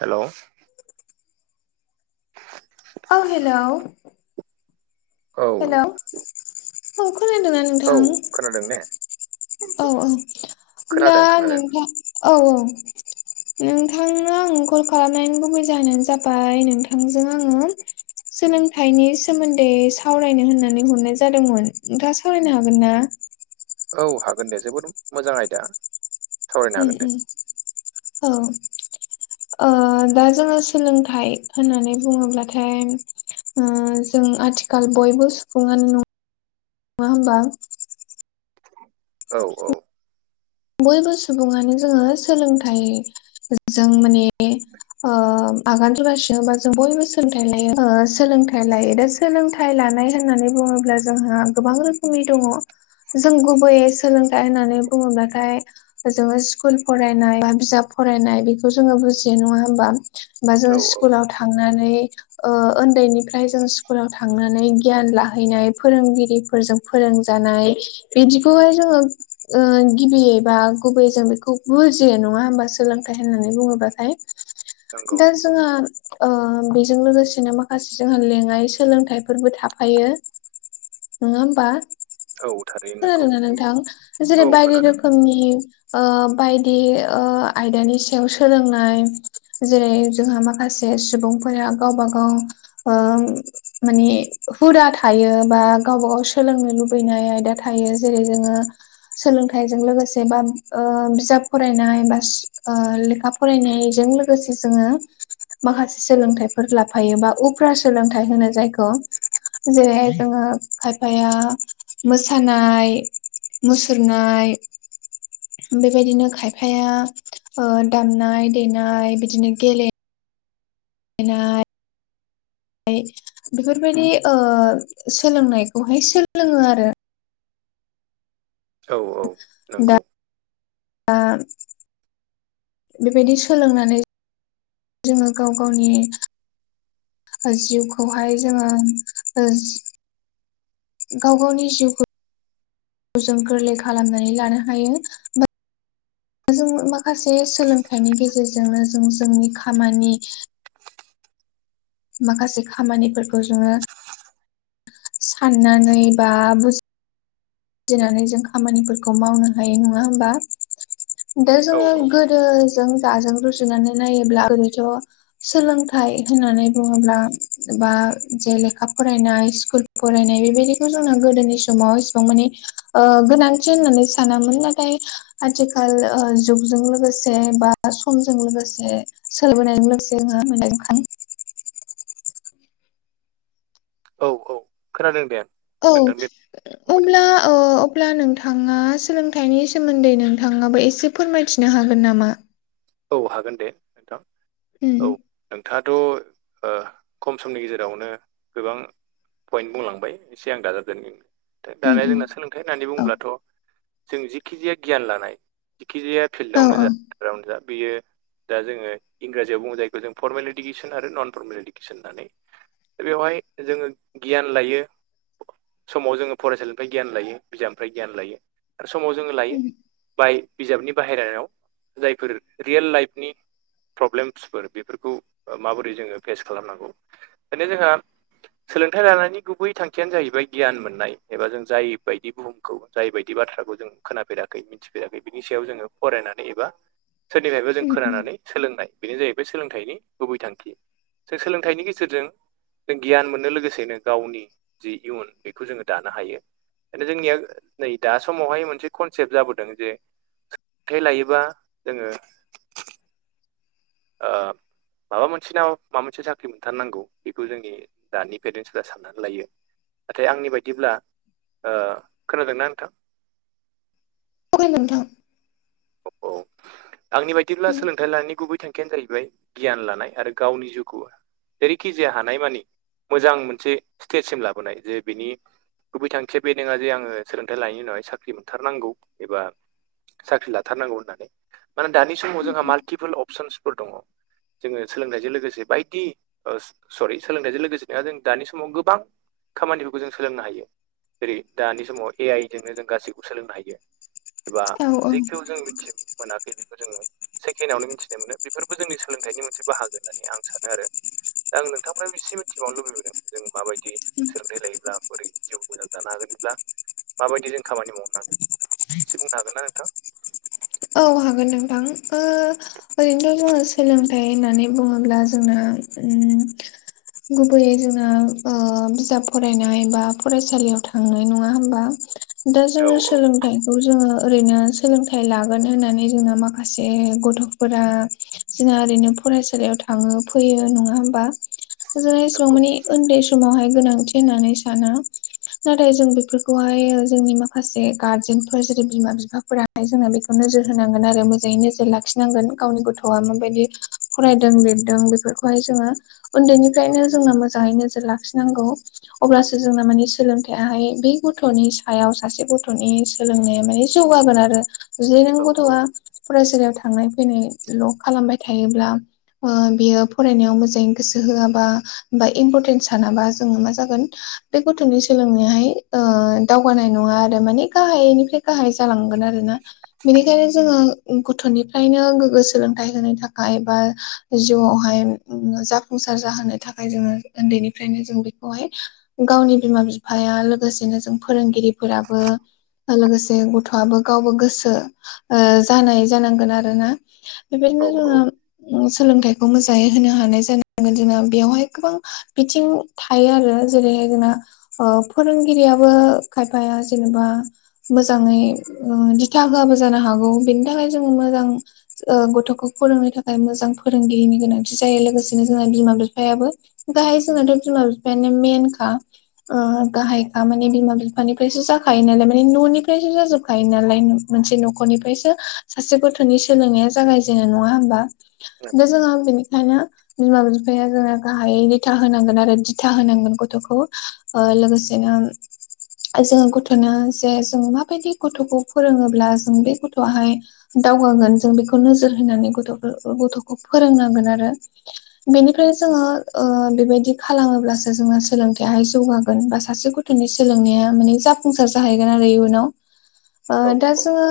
Hello औ hello औ hello औ खोनादों आं औ खोनादों ने औ-औ होनब्ला खोनादों खोनादों नोंथां औ-औ नोंथांनो आं कल खालामनायनि गुबै जाहोनानो जाबाय नोंथांजों आङो सोलोंथाइनि सोमोन्दै सावरायनो होननानै हरनाय जादोंमोन नोंथाङा सावरायनो हागोन ना औ हागोन दे जोबोद मोजां आयदा सावरायनो हागोन दे उम-उम औ ओ दा जोङो सोलोंथाइ होननानै बुङोब्लाथाय जों आथिखाल बयबो सुबुङानो न नङा होमबा औ-औ बयबो सुबुङानो जोङो सोलोंथाइ जों माने आगान सुरगासिनो बा जों बयबो सोलोंथाइ लायो सोलोंथाइ लायो दा सोलोंथाइ लानाय होननानै बुङोब्ला जोंहा गोबां रोखोमनि दङ जों गुबैयै सोलोंथाइ होननानै बुङोब्ला थाय जोङो स्कुल फरायनाय बा बिजाब फरायनाय बेखौ जोङो बुजियो नङा होमबा बा जों औ औ स्कुलाव थांनानै उन्दैनिफ्राय जों स्कुलाव थांनानै गियान लाहैनाय फोरोंगिरिफोरजों फोरोंजानाय बिदिखौहाय जोङो गिबियै बा गुबैयै जों बेखौ बुजियो नङा होमबा सोलोंथाइ होननानै बुङोब्लाथाय नंगौ दा जोङो बेजों लोगोसेनो माखासे जोंहा लेङाइ सोलोंथाइफोरबो थाफायो नङा होमबा औ थारैनो नंगौ खोनादोंना नोंथां जेरै औ बायदि खोनादों रोखोमनि बायदि आयदानि सायाव सोलोंनाय जेरै जोंहा माखासे सुबुंफोरा गावबा गाव माने हुदा थायो बा गावबा गाव सोलोंनो लुबैनाय आयदा थायो जेरै जोङो सोलोंथाइ जों लोगोसे बा बिजाब फरायनाय बा लेखा फरायनायजों लोगोसे जोङो माखासे सोलोंथाइफोर लाफायो बा उफ्रा सोलोंथाइ होनो जायखौ जेरैहाय जोङो खायफाया मोसानाय मुसुरनाय बेबायदिनो खायफाया दामनाय देनाय बिदिनो गेले नाय ओमफ्राय बेफोरबायदि ओ सोलोंनायखौहाय सोलोङो आरो औ-औ नंगौ बा बेबायदि सोलोंनानै जोङो गाव गावनि जिउखौहाय जोङो गाव गावनि जिउखौ जों गोरलै खालामनानै लानो हायो जों माखासे सोलोंथाइनि गेजेरजोंनो जों जोंनि खामानि माखासे खामानिफोरखौ जोङो साननानै बा बु जिनानै जों खामानिफोरखौ मावनो हायो नङा होमबा दा औ जोङो औ गोदो जों दाजों रुजुनानै नायोब्ला ओरैनोथ' सोलोंथाइ होननानै बुङोब्ला बा जे लेखा फरायनाय स्कुल फरायनाय बेबायदिखौ जोंना गोदोनि समाव एसिबां माने ओ गोनांथि होननानै सानामोन नाथाय आथिखाल जुगजों लोगोसे बा समजों लोगोसे सोलबोनायजों लोगोसे जोंहा मोननायखां औ-औ खोनादों दे नोंथांनि औ-औ बुंबाय अब्ला थानाय अब्ला नोंथाङा सोलोंथाइनि सोमोन्दै नोंथाङाबो एसे फोरमायथिनो हागोन नामा औ हागोन दे नोंथां औ उम नोंथाङाथ' खम समनि गेजेरावनो गोबां पइन्ट बुंलांबाय एसे आं दाजाबदेरनि दा उम दानिया उम जोंना सोलोंथाइ होननानै औ बुङोब्लाथ' जों जिखिजाया गियान लानाय जिखिजाया औ फिल्डआवनो औ जा फोथाराव नो जादों बेयो दा जोङो इंराजियाव बुङो जायखौ जों फरमेल इडुकेसन आरो नन फरमेल इडुकेसन होननानै दा बेवहाय जोङो गियान लायो समाव जोङो फरायसालिनिफ्राय गियान लायो बिजाबनिफ्राय गियान लायो समाव जोङो लायो उम बाय बिजाबनि बाहेरायाव जायफोर रियेल लाइफनि प्रब्लेमसफोर बेफोरखौ माबोरै जोङो फेस खालामनांगौ माने जोंहा सोलोंथाइ लानायनि गुबै थांखियानो जाहैबाय गियान मोननाय एबा जों जाय बायदि बुहुम खौ जायबायदि बाथ्राखौ जों खोनाफेराखै मिथिफेराखै बिनि सायाव जोङो फरायनानै एबा सोरनिफ्रायबो जों उम उम खोनानानै सोलोंनाय बेनो जाहैबाय सोलोंथाइनि गुबै थांखि जों सोलोंथाइनि गेजेरजों जों गियान मोननो लोगोसेनो गावनि जि इयुन बेखौ जोङो दानो हायो नो जोंनिया नै दा समावहाय मोनसे कनसेप्ट जाबोदों जे सोलोथाय लायोबा जोङो ओ माबा मोनसेना माबा मोनसे साख्रि मोनथारनांगौ बेखौ जोंनि दानि पेरेन्सफोरा साननानै लायो नाथाय आंनि बायदिब्ला खोनादोंना नोंथां ओ खोनादों नोंथां औ-औ आंनि बायदिब्ला सोलोंथाइ लानायनि गुबै थांखि यानो जाहैबाय गियान लानाय आरो गावनि जिउखौ जेरैखि जाया हानाय मानि मोजां मोनसे स्टेजसिम लाबोनाय जे बिनि गुबै थांखिया बे नङा जे आङो सोलोंथाइ लानायनि उनावाय साख्रि मोनथारनांगौ एबा साख्रि ला थारनांगौ होननानै मानोना दानि समाव जोंहा माल्टिपोल अपसनसफोर दङ जोङो सोलोंथायजों लोगोसे बायदि अ सरि सोलोंथायजों लोगोसे नङा जों दानि समाव गोबां खामानिफोरखौ जों सोलोंनो हायो जेरै दानि समाव ए आइ जोंनो जों गासैखौ सोलोंनो हायो एबा औ-औ जेखौ जों मिथि मोनाखै बेखौ जोङो सेकेणडआवनो मिथिनाय मोनो बेफोरबो जोंनि सोलोंथाइनि मोनसे बाहागो होननानै आं सानो आरो दा आं नोंथांनिफारायबो इसे मिथिबावनो लुबैदों जों माबायदि सोलोंथाइ लायोब्ला बोरै जिउखौ मोजां जानो हागोनब्ला माबायदि जों खामानि मावनांगोन एसे बुंनो हागोन ना नोंथां औ हागोन नोंथां ओरैनोथ' जोङो सोलोंथाइ होननानै बुङो अब्ला जोंनो ओ गुबैयै जोंना बिजाब फरायनाय बा फरायसालियाव थांनाय नङा होमबा दा औ जोङो औ सोलोंथाइखौ जोङो ओरैनो सोलोंथाइ ला होननानै जोंना माखासे गथ'फोरा जोंना ओरैनो फरायसालियाव था थाङो फैयो नङा हबा जाएसिबां नंगौ माने उन्दै समावहाय गोनांथि होननानै साना नाथाय जों बेफोरखौहाय जोंनि माखासे गारजेनफोर जेरै बिमा बिफा फोराहाय जोंना बे खौ नोजोर होनांगोन आरो मोजाङै नोजोर लाखिनांगोन गावनि गथ'आ माबायदि फरायदों लिरदों बेफोरखौहाय जोङो उन्दैनिफ्रायनो जोंनो मोजाङै नोजोर लाखिनांगौ अब्लासो जोंना मानि सोलोंथायाहाय बे गथ'नि सायाव सासे गथ'नि सोलोंनाया माने जौगागोन आरो जुदि नों औ गथ'आ फरायसालियाव थांनाय फैनायल' खालामबाय थायोब्ला बियो फरायनायाव मोजाङै गोसो होआबा बा इम्परटेन्स सानाबा जोङो मा जागोन बे गथ'नि सोलोंनायाहाय दावगानाय नङा आरो माने गाहायनिफ्राय गाहाय जालांगोन आरोना बिनिखायनो जोङो गथ'निफ्रायनो गोग्गो सोलोंथाइ होनो थाखाय बा जिउआवहाय जाफुंसार जाहोनो थाखाय जोङो उन्दैनिफ्रायनो जों बेखौहाय गावनि बिमा बिफाया लोगोसेनो जों फोरोंगिरि फोराबो लोगोसे गथ'आबो गावबो गोसो ज जानांगोन आरोना औ बेबायदिनो औ जोङो सोलोंथाय बेखौ मोजाङै होनो हानाय जानांगोन जोंना बेवहाय गोबां बिथिं थायो आरो जेरैहाय जोंना फोरोंगिरियाबो खायफाया जेनेबा मोजाङै ओ दि था होयाबो जानो हागौ बेनि थाखाय जोङो मोजां गथ'खौ फोरोंनो थाखाय मोजां फोरोंगिरिनि गोनांथि जायो लोगोसेनो जोंहा बिमा बिफायाबो गाहाय जोंनााथ' बिमा बिफानो मेनखा गाहायखा माने बिमा बिफानिफ्रायसो जाखायो नालाय माने न'निफ्रायसो जाजोबखायो नालाय मोनसे न'खरनिफ्रायसो सासे गथ'नि सोलोंनाया जागायजेनाय नङा होमबा बे नंगौ जोंहा बेनिखायनो बिमा बिफाया जोंना गाहायै लथा होनांगोन आरो दिथा होनांगोन गथ'खौ लोगोसेनो जोङो गथ'नो जे जोङो माबायदि गथ'खौ फोरोङो ब्ला जों बे गथ'आहाय दावगागोन जों बेखौ नोजोर होनानै गथ'फोर गथ'खौ फोरोंनांगोन आरो बेनिफ्राय जोङो ओ बेबायदि खालामोब्लासो जोङो सोलोंथायाइाहाय जौगागोन बा सासे गथ' थ'नि सोलोंनाया माने जाफुंसार जाहैगोन आरो इयुनाव ओ औ दा औ जोङो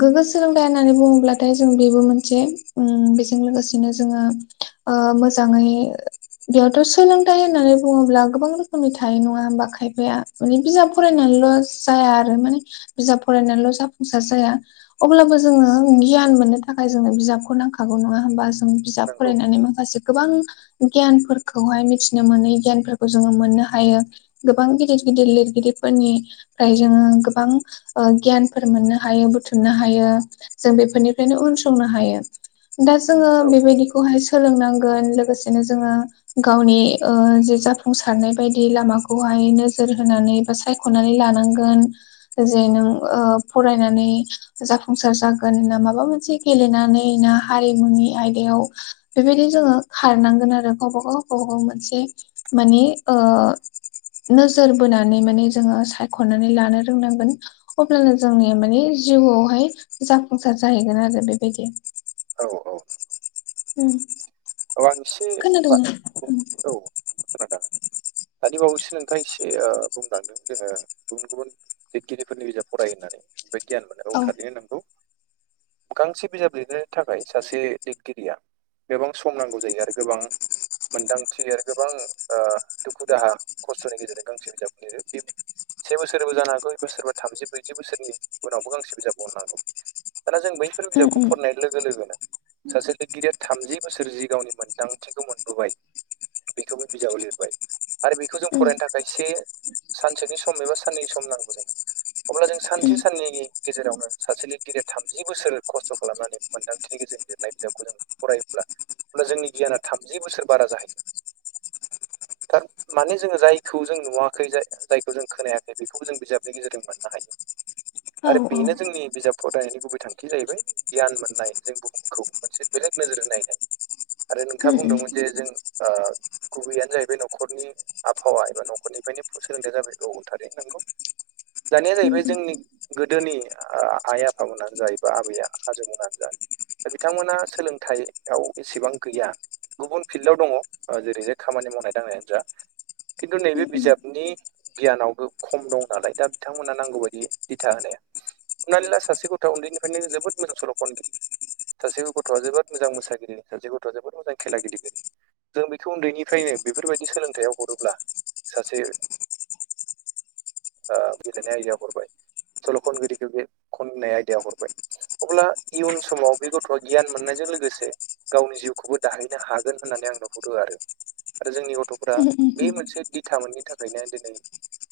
गोग्गो सोलोंथाइ होननानै बुङोब्लाथाय जों बेबो मोनसे बेजों लोगोसेनो जोङो ओ मोजाङै बेयावथ' सोलोंथाइ होननानै बुङोब्ला गोबां रोखोमनि थायो नङाबा खायफाया माने बिजाब फरायनानैल' जाया आरो माने बिजाब फरायनानैल' जाफुंसार जाया अब्लाबो जोङो गियान मोननो थाखाय जोंनो बिजाबखौ नांखागौ नङा होमबा जों बिजाब नंगौ नंगौ फरायनानै माखासे गोबां गियानफोरखौहाय मिथिनो मोनै गियानफोरखौ जोङो मोननो हायो गोबां गिदिर गिदिर लिरगिरिफोरनिफ्राय जोङो गोबां ओ गियानफोर मोननो हायो बुथुमनो हायो जों बेफोरनिफ्रायनो उनसंनो हायो दा जोङो औ बेबायदिखौहाय सोलोंनांगोन लोगोसेनो जोङो गावनि जे जाफुंसारनाय बायदि लामाखौहाय नोजोर होनानै बा सायख'नानै लानांगोन जे नों फरायनानै जाफुंसार जागोन ना माबा मोनसे गेलेनानै ना हारिमुनि आयदायाव बेबायदि जोङो खारनांगोन आरो गावबा गाव गावबा गाव मोनसे मानि ओ नोजोर बोनानै माने जोङो सायख'नानै लानो रोंनांगोन अब्लानो जोंनिया माने जिउआवहाय जाफुंसार जाहैगोन आरो बेबायदि औ औ उम औ आं एसे बा खोनादोंना बुं औ खोनादों दानि बावैसो नोंथाङा एसे बुंलांदों जोङो गुबुन गुबुन लिरगिरिफोरनि बिजाब फराय होननानै बेफ्राय गियान मोननाय औ थारैनो नंगौ गांसे बिजाब लिरनायनि थाखाय सासे लिरगिरिया गोबां सम नांगौ जायो आरो गोबां मोनदांथि आरो गोबां दुखु दाहा खस्थ'नि गेजेरजों गांसे बिजाबखौ लिरो बे से बोसोरबो जानो हागौ बोसोरा थामजि ब्रैजि बोसोरनि उनावबो गांसे बिजाबावहनांगौ दाना जों बैफोर उम बिजाबखौ उम फरायनाय लोगो लोगोनो सासे लिरगिरिया थामजि बोसोर जि गावनि मोन्दांथिखौ मोनबोबाय बेखौबो बिजाबाव लिरबाय आरो बेखौ जों उम फरायनो थाखाय एसे सानसेनि सम एबा साननैनि सम नांगौ जों अब्ला जों उम सानसे साननैनि गेजेरावनो सासे लिरगिरिया थामजि बोसोर खस्थ' खालामनानै मोनदांथिनि गेजेरजों लिरनाय बिजाबखौ जों फराय ब्ला अब्ला जोंनि गियाना थामजि बोसोर बारा जाहै [inaudible] नोंथां माने जोङो जायखौ जों नुवाखै जाय जायखौ जों खोनायाखै बेखौबो जों बिजाबनि गेजेरजों मोननो हायो। औ आरो उम बेनो जोंनि बिजाब फरायनायनि गुबै थांखि जाहैबाय गियान मोननाय जों बुहुमखौ मोनसे बेलेग नोजोर होनाय आरो उम नोंथाङा बुंदोंमोन जे जों गुबैयनो जाहैबाय न'खरनि आबहावा एबा न'खरनिफ्रायनो सोलोंथाइया जाबाय बे औ थारैनो नंगौ दानिया उम जाहैबाय जोंनि गोदोनि आइ आफामोनानो जायो बा आबै आजौमोनानो जा दा बिथांमोना सोलोंथाइ याव एसेबां गैया गुबुन फिल्डआव दङ जेरैहाय खामानि मावनाय दांनायानो जा खिन्थु नैबे उम बिजाबनि गियानावबो खम दं नालाय दा बिथांमोनहा नांगौ बायदि दिथा होनाया हनानै ला सासे गथ'आ उन्दैनिफ्रायनो जोबोद मोजां सल'खनगिरि सासे गथ'आ जोबोद मोजां मोसायो जेरै सासे गथ' जोबबो मोजां खेला गेलेगिरि जों बेखौ उन्दैनिफ्रायनो बेफोरबायदि सोलोंथायाव हरोब्ला सासे गेलेनाय आयदायाव हरबाय सल' खनगिरिखौ बे खननाय आयदायाव हरबाय अब्ला इयुन समाव बे गथ'आ गियान मोननायजों लोगोसे गावनि जिउखौबो दाहैनो हागोन होननानै आं नुहरो आरो आरो जोंनि गथ'फोरा् उम बे मोनसे दिथा मोनिनि थाखायनो दिनै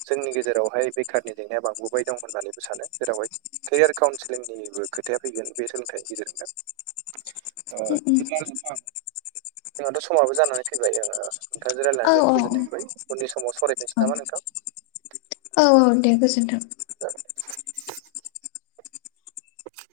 जोंनि गेजेरावहाय बेखारनि जेंनाया बांबोबाय दं होननानैबो सानो जेरावहाय केरियार काउन्सिलिंनिबो खोथाया फैगोन बे सोलोंथाइनि गेजेरजोंनो उम उम बिदिबा जोंहाथ' समाबो जानानै फैबाय जोङो नोंथांजों रायज्लायना औ जोबोद औ गोजोननाय मोनबाय उन समाव सावरायफिनसै औ औ नामा नोंथां औ दे गोजोन्थों द [inaudible] [inaudible]